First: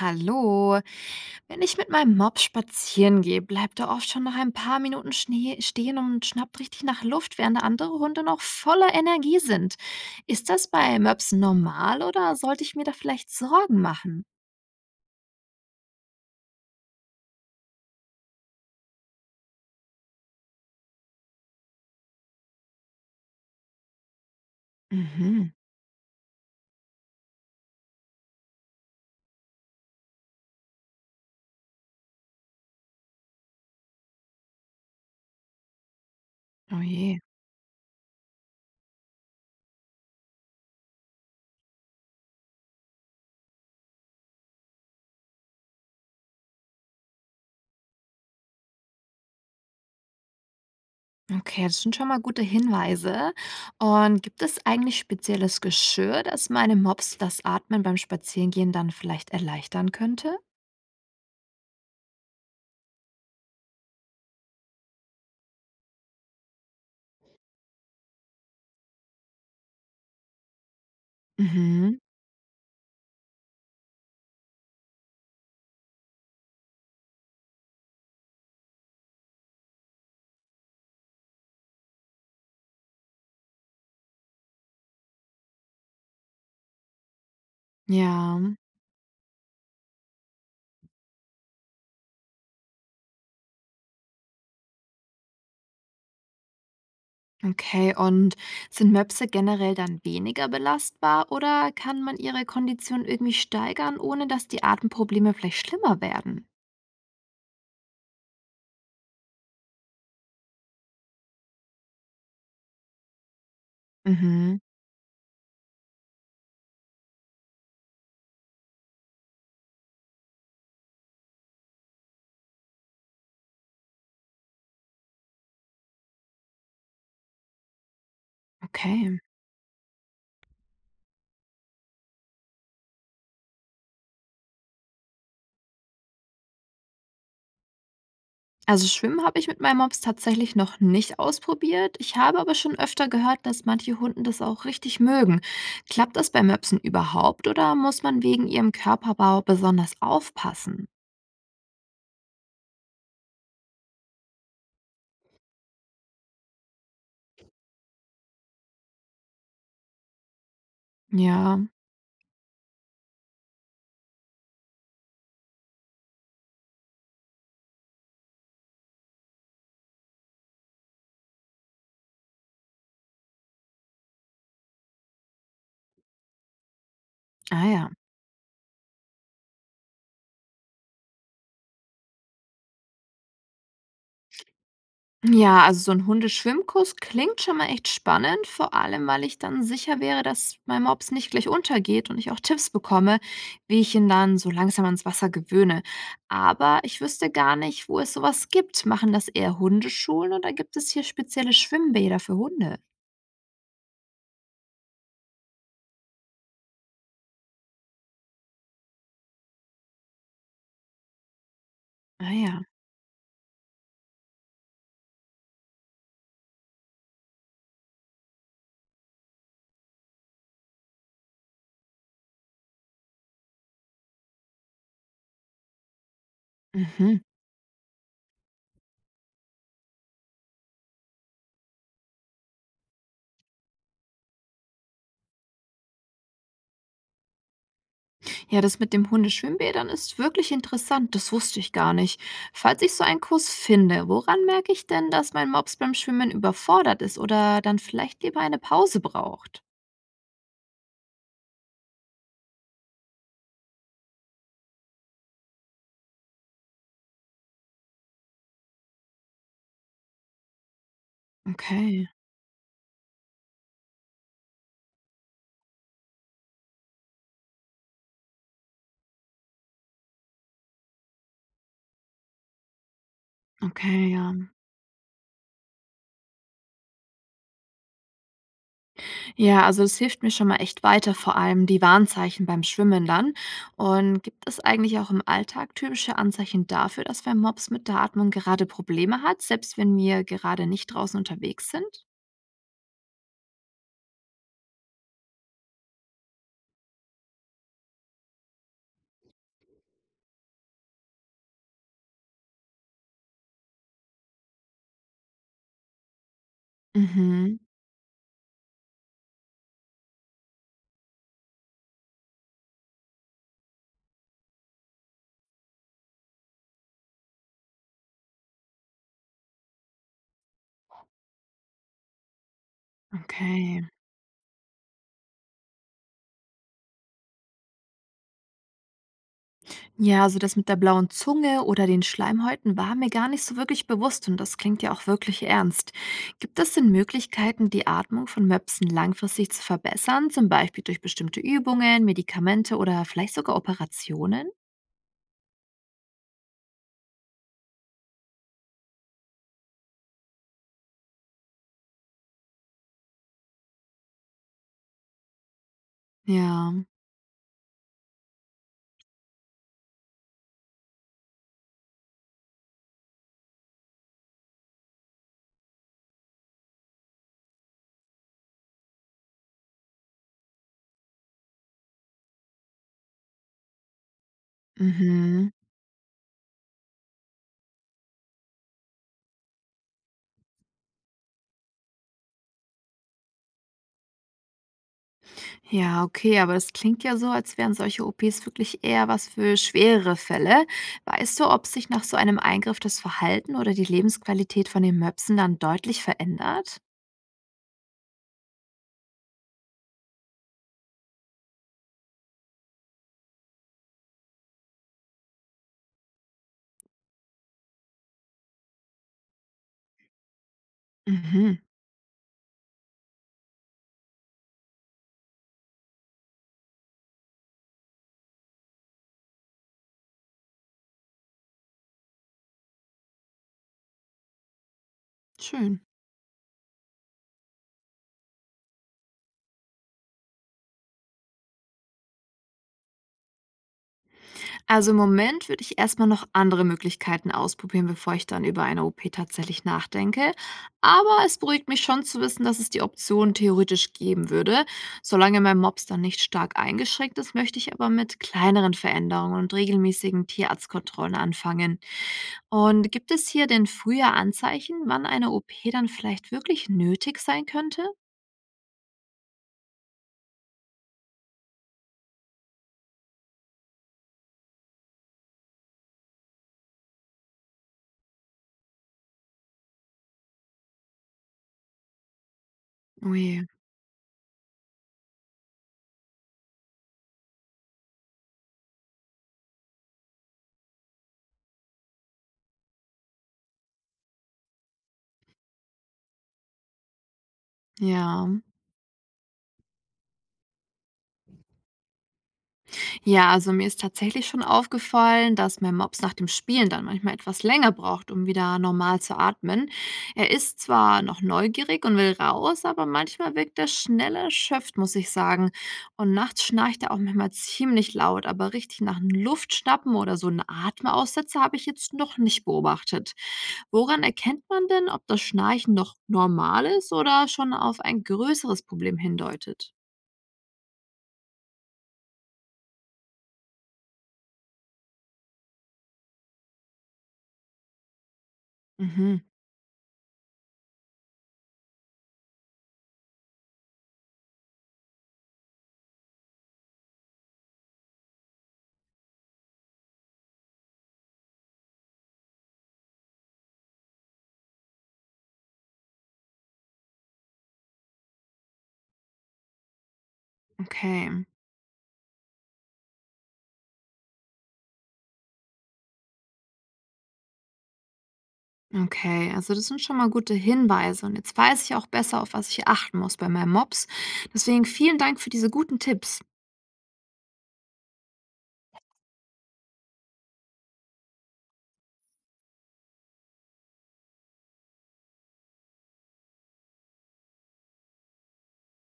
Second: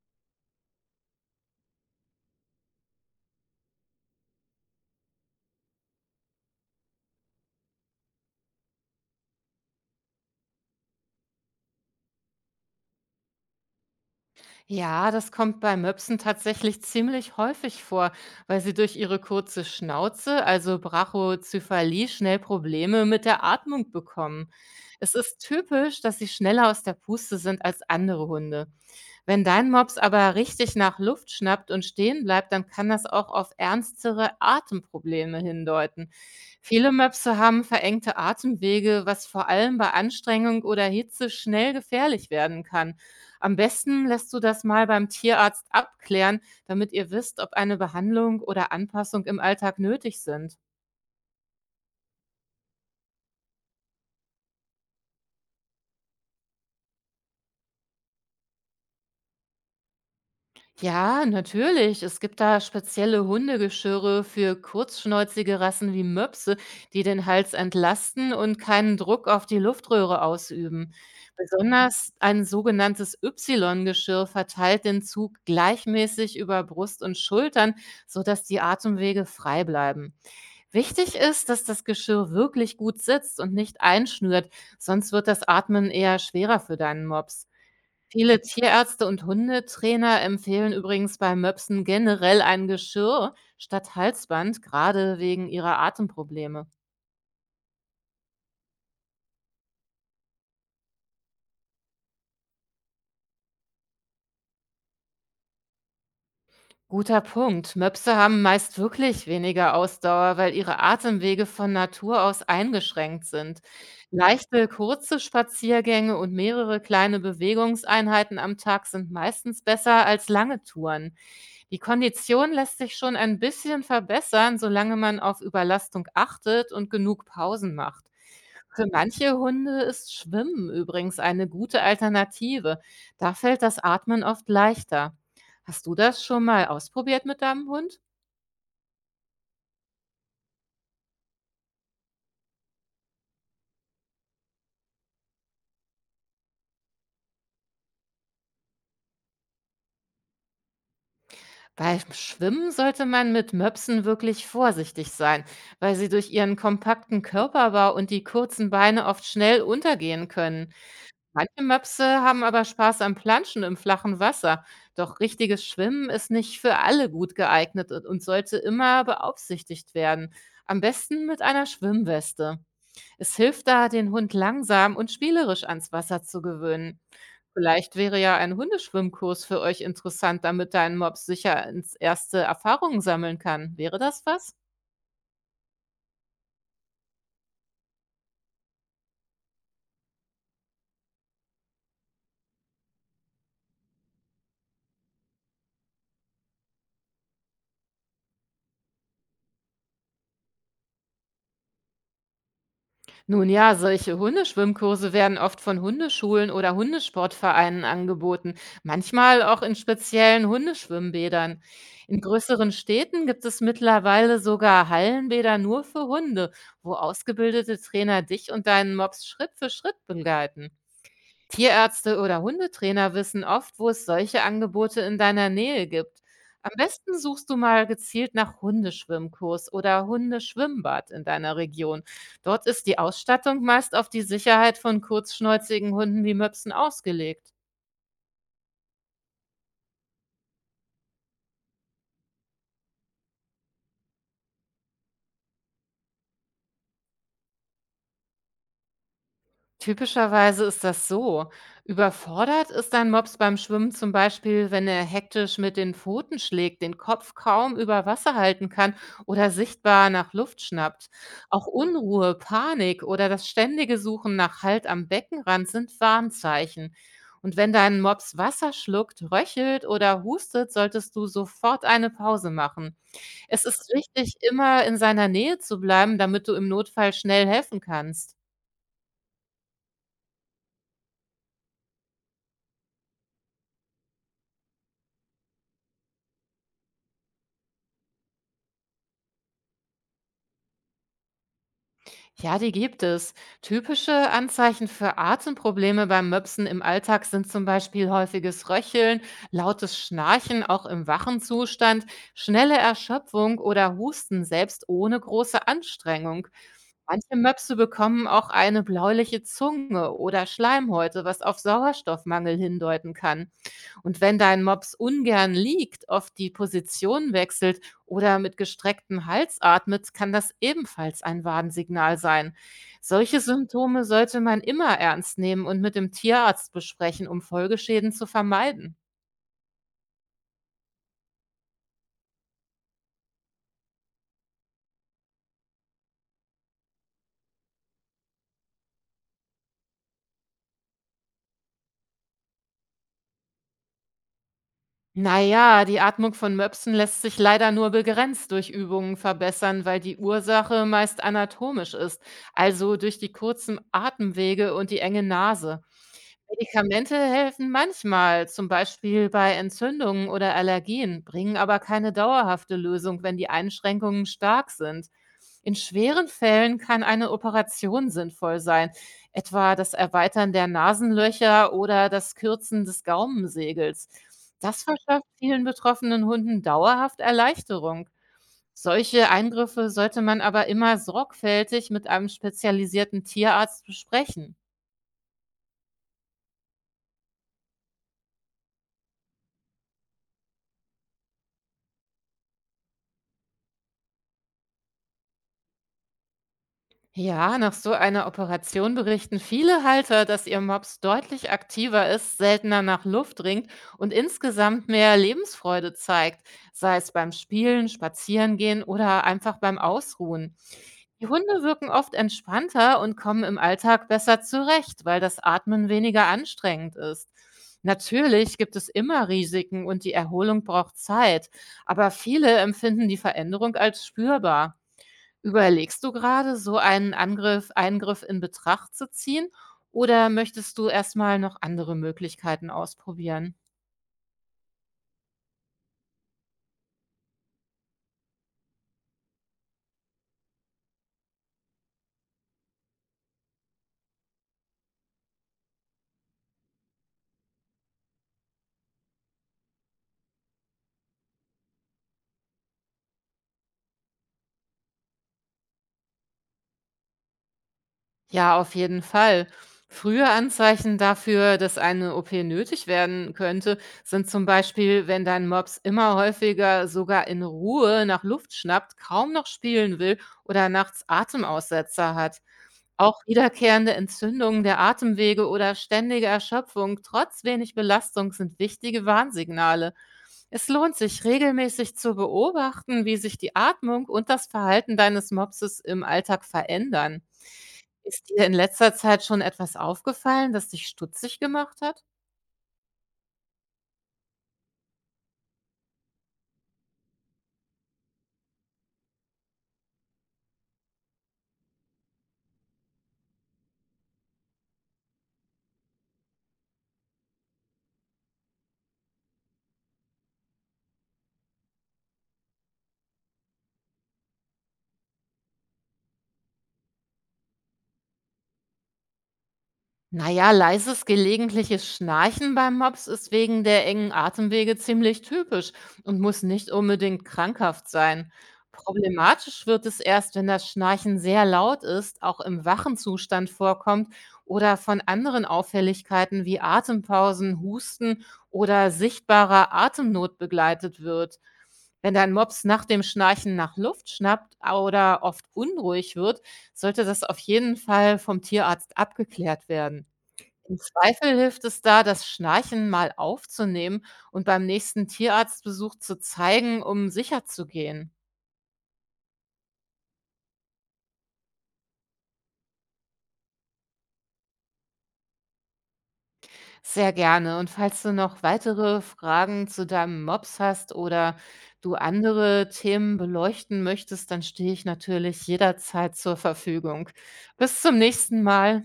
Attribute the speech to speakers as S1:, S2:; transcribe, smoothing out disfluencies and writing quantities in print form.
S1: Hallo. Wenn ich mit meinem Mob spazieren gehe, bleibt er oft schon nach ein paar Minuten Schnee stehen und schnappt richtig nach Luft, während andere Hunde noch voller Energie sind. Ist das bei Möpsen normal oder sollte ich mir da vielleicht Sorgen machen?
S2: Ja, das kommt bei Möpsen tatsächlich ziemlich häufig vor, weil sie durch ihre kurze Schnauze, also Brachycephalie, schnell Probleme mit der Atmung bekommen. Es ist
S1: Mhm.
S2: typisch, dass sie schneller aus der Puste sind als andere Hunde. Wenn dein Mops aber richtig nach Luft schnappt und stehen bleibt, dann kann das auch auf ernstere Atemprobleme hindeuten.
S1: Oh
S2: Viele
S1: je.
S2: Möpse haben verengte Atemwege, was vor allem bei Anstrengung oder Hitze schnell gefährlich werden kann. Am besten lässt du das mal beim Tierarzt abklären, damit ihr wisst, ob eine Behandlung oder Anpassung im Alltag nötig sind.
S1: Okay, das sind schon mal gute Hinweise. Und gibt es eigentlich spezielles Geschirr, das meine Mops das Atmen beim Spazierengehen dann vielleicht erleichtern könnte?
S2: Ja, natürlich. Es gibt da spezielle Hundegeschirre für kurzschnäuzige Rassen wie Möpse, die den Hals entlasten und keinen Druck auf die Luftröhre ausüben.
S1: Mhm.
S2: Besonders ein sogenanntes Y-Geschirr verteilt den Zug gleichmäßig über Brust und Schultern, sodass die Atemwege frei bleiben. Wichtig ist, dass das Geschirr wirklich gut sitzt und nicht einschnürt, sonst wird das Atmen eher schwerer für deinen Mops.
S1: Ja.
S2: Viele Tierärzte und Hundetrainer empfehlen übrigens bei Möpsen generell ein Geschirr statt Halsband, gerade wegen ihrer Atemprobleme.
S1: Okay, und sind Möpse generell dann weniger belastbar oder kann man ihre Kondition irgendwie steigern, ohne dass die Atemprobleme vielleicht schlimmer werden?
S2: Guter Punkt. Möpse haben meist wirklich weniger Ausdauer, weil ihre Atemwege von Natur aus eingeschränkt sind.
S1: Mhm,
S2: Leichte, kurze Spaziergänge und mehrere kleine Bewegungseinheiten am Tag sind meistens besser als lange Touren. Die Kondition lässt sich schon ein bisschen verbessern, solange man auf Überlastung achtet und genug Pausen macht. Für
S1: okay.
S2: manche Hunde ist Schwimmen übrigens eine gute Alternative. Da fällt das Atmen oft leichter. Hast du das schon mal ausprobiert mit deinem Hund?
S1: Also Schwimmen habe ich mit meinem Mops tatsächlich noch nicht ausprobiert. Ich habe aber schon öfter gehört, dass manche Hunden das auch richtig mögen. Klappt das bei Möpsen überhaupt oder muss man wegen ihrem Körperbau besonders aufpassen?
S2: Beim Schwimmen sollte man mit Möpsen wirklich vorsichtig sein, weil sie durch ihren kompakten Körperbau und die kurzen Beine oft schnell untergehen können.
S1: Ja,
S2: Manche Möpse haben aber Spaß am Planschen im flachen Wasser. Doch richtiges Schwimmen ist nicht für alle gut geeignet und sollte immer beaufsichtigt werden. Am besten mit einer Schwimmweste. Es hilft da, den Hund langsam und spielerisch ans Wasser zu gewöhnen.
S1: ah ja.
S2: Vielleicht wäre ja ein Hundeschwimmkurs für euch interessant, damit dein Mops sicher ins erste Erfahrungen sammeln kann. Wäre das was?
S1: Ja, also so ein Hundeschwimmkurs klingt schon mal echt spannend, vor allem, weil ich dann sicher wäre, dass mein Mops nicht gleich untergeht und ich auch Tipps bekomme, wie ich ihn dann so langsam ans Wasser gewöhne. Aber ich wüsste gar nicht, wo es sowas gibt. Machen das eher Hundeschulen oder gibt es hier spezielle Schwimmbäder für Hunde?
S2: Nun ja, solche Hundeschwimmkurse werden oft von Hundeschulen oder Hundesportvereinen angeboten, manchmal auch in speziellen Hundeschwimmbädern. In
S1: Naja.
S2: größeren Städten gibt es mittlerweile sogar Hallenbäder nur für Hunde, wo ausgebildete Trainer dich und deinen Mops Schritt für Schritt begleiten. Tierärzte oder Hundetrainer wissen oft, wo es solche Angebote in deiner Nähe gibt. Am besten
S1: Mhm.
S2: suchst du mal gezielt nach Hundeschwimmkurs oder Hundeschwimmbad in deiner Region. Dort ist die Ausstattung meist auf die Sicherheit von kurzschnäuzigen Hunden wie Möpsen ausgelegt.
S1: Ja, das mit dem Hundeschwimmbädern ist wirklich interessant. Das wusste ich gar nicht. Falls ich so einen Kurs finde, woran merke ich denn, dass mein Mops beim Schwimmen überfordert ist oder dann vielleicht lieber eine Pause braucht?
S2: Typischerweise ist das so. Überfordert ist ein Mops beim Schwimmen zum Beispiel, wenn er hektisch mit den Pfoten schlägt, den Kopf kaum über Wasser halten kann oder sichtbar nach Luft schnappt. Auch
S1: Okay,
S2: Unruhe, Panik oder das ständige Suchen nach Halt am Beckenrand sind Warnzeichen. Und wenn dein Mops Wasser schluckt, röchelt oder hustet, solltest du sofort eine Pause machen. Es ist
S1: okay,
S2: wichtig,
S1: ja.
S2: immer in seiner Nähe zu bleiben, damit du im Notfall schnell helfen kannst.
S1: Ja, also es hilft mir schon mal echt weiter, vor allem die Warnzeichen beim Schwimmen dann. Und gibt es eigentlich auch im Alltag typische Anzeichen dafür, dass mein Mops mit der Atmung gerade Probleme hat, selbst wenn wir gerade nicht draußen unterwegs sind?
S2: Ja, die gibt es. Typische Anzeichen für Atemprobleme beim Möpsen im Alltag sind zum Beispiel häufiges Röcheln, lautes Schnarchen auch im wachen Zustand, schnelle Erschöpfung oder Husten selbst ohne große Anstrengung. Manche
S1: Mhm,
S2: Möpse bekommen auch eine bläuliche Zunge oder Schleimhäute, was auf Sauerstoffmangel hindeuten kann. Und wenn dein Mops ungern liegt, oft die Position wechselt oder mit gestrecktem Hals atmet, kann das ebenfalls ein Warnsignal sein. Solche
S1: okay.
S2: Symptome sollte man immer ernst nehmen und mit dem Tierarzt besprechen, um Folgeschäden zu vermeiden.
S1: Ja, also das mit der blauen Zunge oder den Schleimhäuten war mir gar nicht so wirklich bewusst und das klingt ja auch wirklich ernst. Gibt es denn Möglichkeiten, die Atmung von Möpsen langfristig zu verbessern, zum Beispiel durch bestimmte Übungen, Medikamente oder vielleicht sogar Operationen?
S2: Na ja, die Atmung von Möpsen lässt sich leider nur begrenzt durch Übungen verbessern, weil die Ursache meist anatomisch ist, also durch die kurzen Atemwege und die enge Nase.
S1: Ja,
S2: Medikamente helfen manchmal, zum Beispiel bei Entzündungen oder Allergien, bringen aber keine dauerhafte Lösung, wenn die Einschränkungen stark sind. In schweren Fällen kann eine Operation sinnvoll sein, etwa das Erweitern der Nasenlöcher oder das Kürzen des Gaumensegels. Das verschafft
S1: mhm.
S2: vielen betroffenen Hunden dauerhaft Erleichterung. Solche Eingriffe sollte man aber immer sorgfältig mit einem spezialisierten Tierarzt besprechen.
S1: Ja, okay, aber das klingt ja so, als wären solche OPs wirklich eher was für schwerere Fälle. Weißt du, ob sich nach so einem Eingriff das Verhalten oder die Lebensqualität von den Möpsen dann deutlich verändert?
S2: Ja, nach so einer Operation berichten viele Halter, dass ihr Mops deutlich aktiver ist, seltener nach Luft ringt und insgesamt mehr Lebensfreude zeigt, sei es beim Spielen, Spazierengehen oder einfach beim Ausruhen. Die
S1: Mhm,
S2: Hunde wirken oft entspannter und kommen im Alltag besser zurecht, weil das Atmen weniger anstrengend ist. Natürlich gibt es immer Risiken und die Erholung braucht Zeit, aber viele empfinden die Veränderung als spürbar.
S1: schön.
S2: Überlegst du gerade so einen Angriff Eingriff in Betracht zu ziehen oder möchtest du erst mal noch andere Möglichkeiten ausprobieren?
S1: Also im Moment würde ich erstmal noch andere Möglichkeiten ausprobieren, bevor ich dann über eine OP tatsächlich nachdenke. Aber es beruhigt mich schon zu wissen, dass es die Option theoretisch geben würde. Solange mein Mops dann nicht stark eingeschränkt ist, möchte ich aber mit kleineren Veränderungen und regelmäßigen Tierarztkontrollen anfangen. Und gibt es hier denn früher Anzeichen, wann eine OP dann vielleicht wirklich nötig sein könnte?
S2: Ja, auf jeden Fall. Frühe Anzeichen dafür, dass eine OP nötig werden könnte, sind zum Beispiel, wenn dein Mops immer häufiger sogar in Ruhe nach Luft schnappt, kaum noch spielen will oder nachts Atemaussetzer hat. Auch
S1: Ui,
S2: wiederkehrende Entzündungen der Atemwege oder ständige Erschöpfung trotz wenig Belastung sind wichtige Warnsignale. Es lohnt sich, regelmäßig zu beobachten, wie sich die Atmung und das Verhalten deines Mopses im Alltag verändern.
S1: ja.
S2: Ist dir in letzter Zeit schon etwas aufgefallen, das dich stutzig gemacht hat?
S1: Ja, also mir ist tatsächlich schon aufgefallen, dass mein Mops nach dem Spielen dann manchmal etwas länger braucht, um wieder normal zu atmen. Er ist zwar noch neugierig und will raus, aber manchmal wirkt er schnell erschöpft, muss ich sagen. Und nachts schnarcht er auch manchmal ziemlich laut, aber richtig nach einem Luftschnappen oder so einen Atemaussetzer habe ich jetzt noch nicht beobachtet. Woran erkennt man denn, ob das Schnarchen noch normal ist oder schon auf ein größeres Problem hindeutet?
S2: Na ja, leises gelegentliches Schnarchen beim Mops ist wegen der engen Atemwege ziemlich typisch und muss nicht unbedingt krankhaft sein.
S1: Mhm,
S2: Problematisch wird es erst, wenn das Schnarchen sehr laut ist, auch im wachen Zustand vorkommt oder von anderen Auffälligkeiten wie Atempausen, Husten oder sichtbarer Atemnot begleitet wird. Wenn dein Mops nach dem Schnarchen nach Luft schnappt oder oft unruhig wird, sollte das auf jeden Fall vom Tierarzt abgeklärt werden. Im
S1: okay.
S2: Zweifel hilft es da, das Schnarchen mal aufzunehmen und beim nächsten Tierarztbesuch zu zeigen, um sicher zu gehen.
S1: Okay, also das sind schon mal gute Hinweise und jetzt weiß ich auch besser, auf was ich achten muss bei meinem Mops. Deswegen vielen Dank für diese guten Tipps.
S2: Sehr gerne. Und falls du noch weitere Fragen zu deinem Mops hast oder du andere Themen beleuchten möchtest, dann stehe ich natürlich jederzeit zur Verfügung. Bis zum nächsten Mal.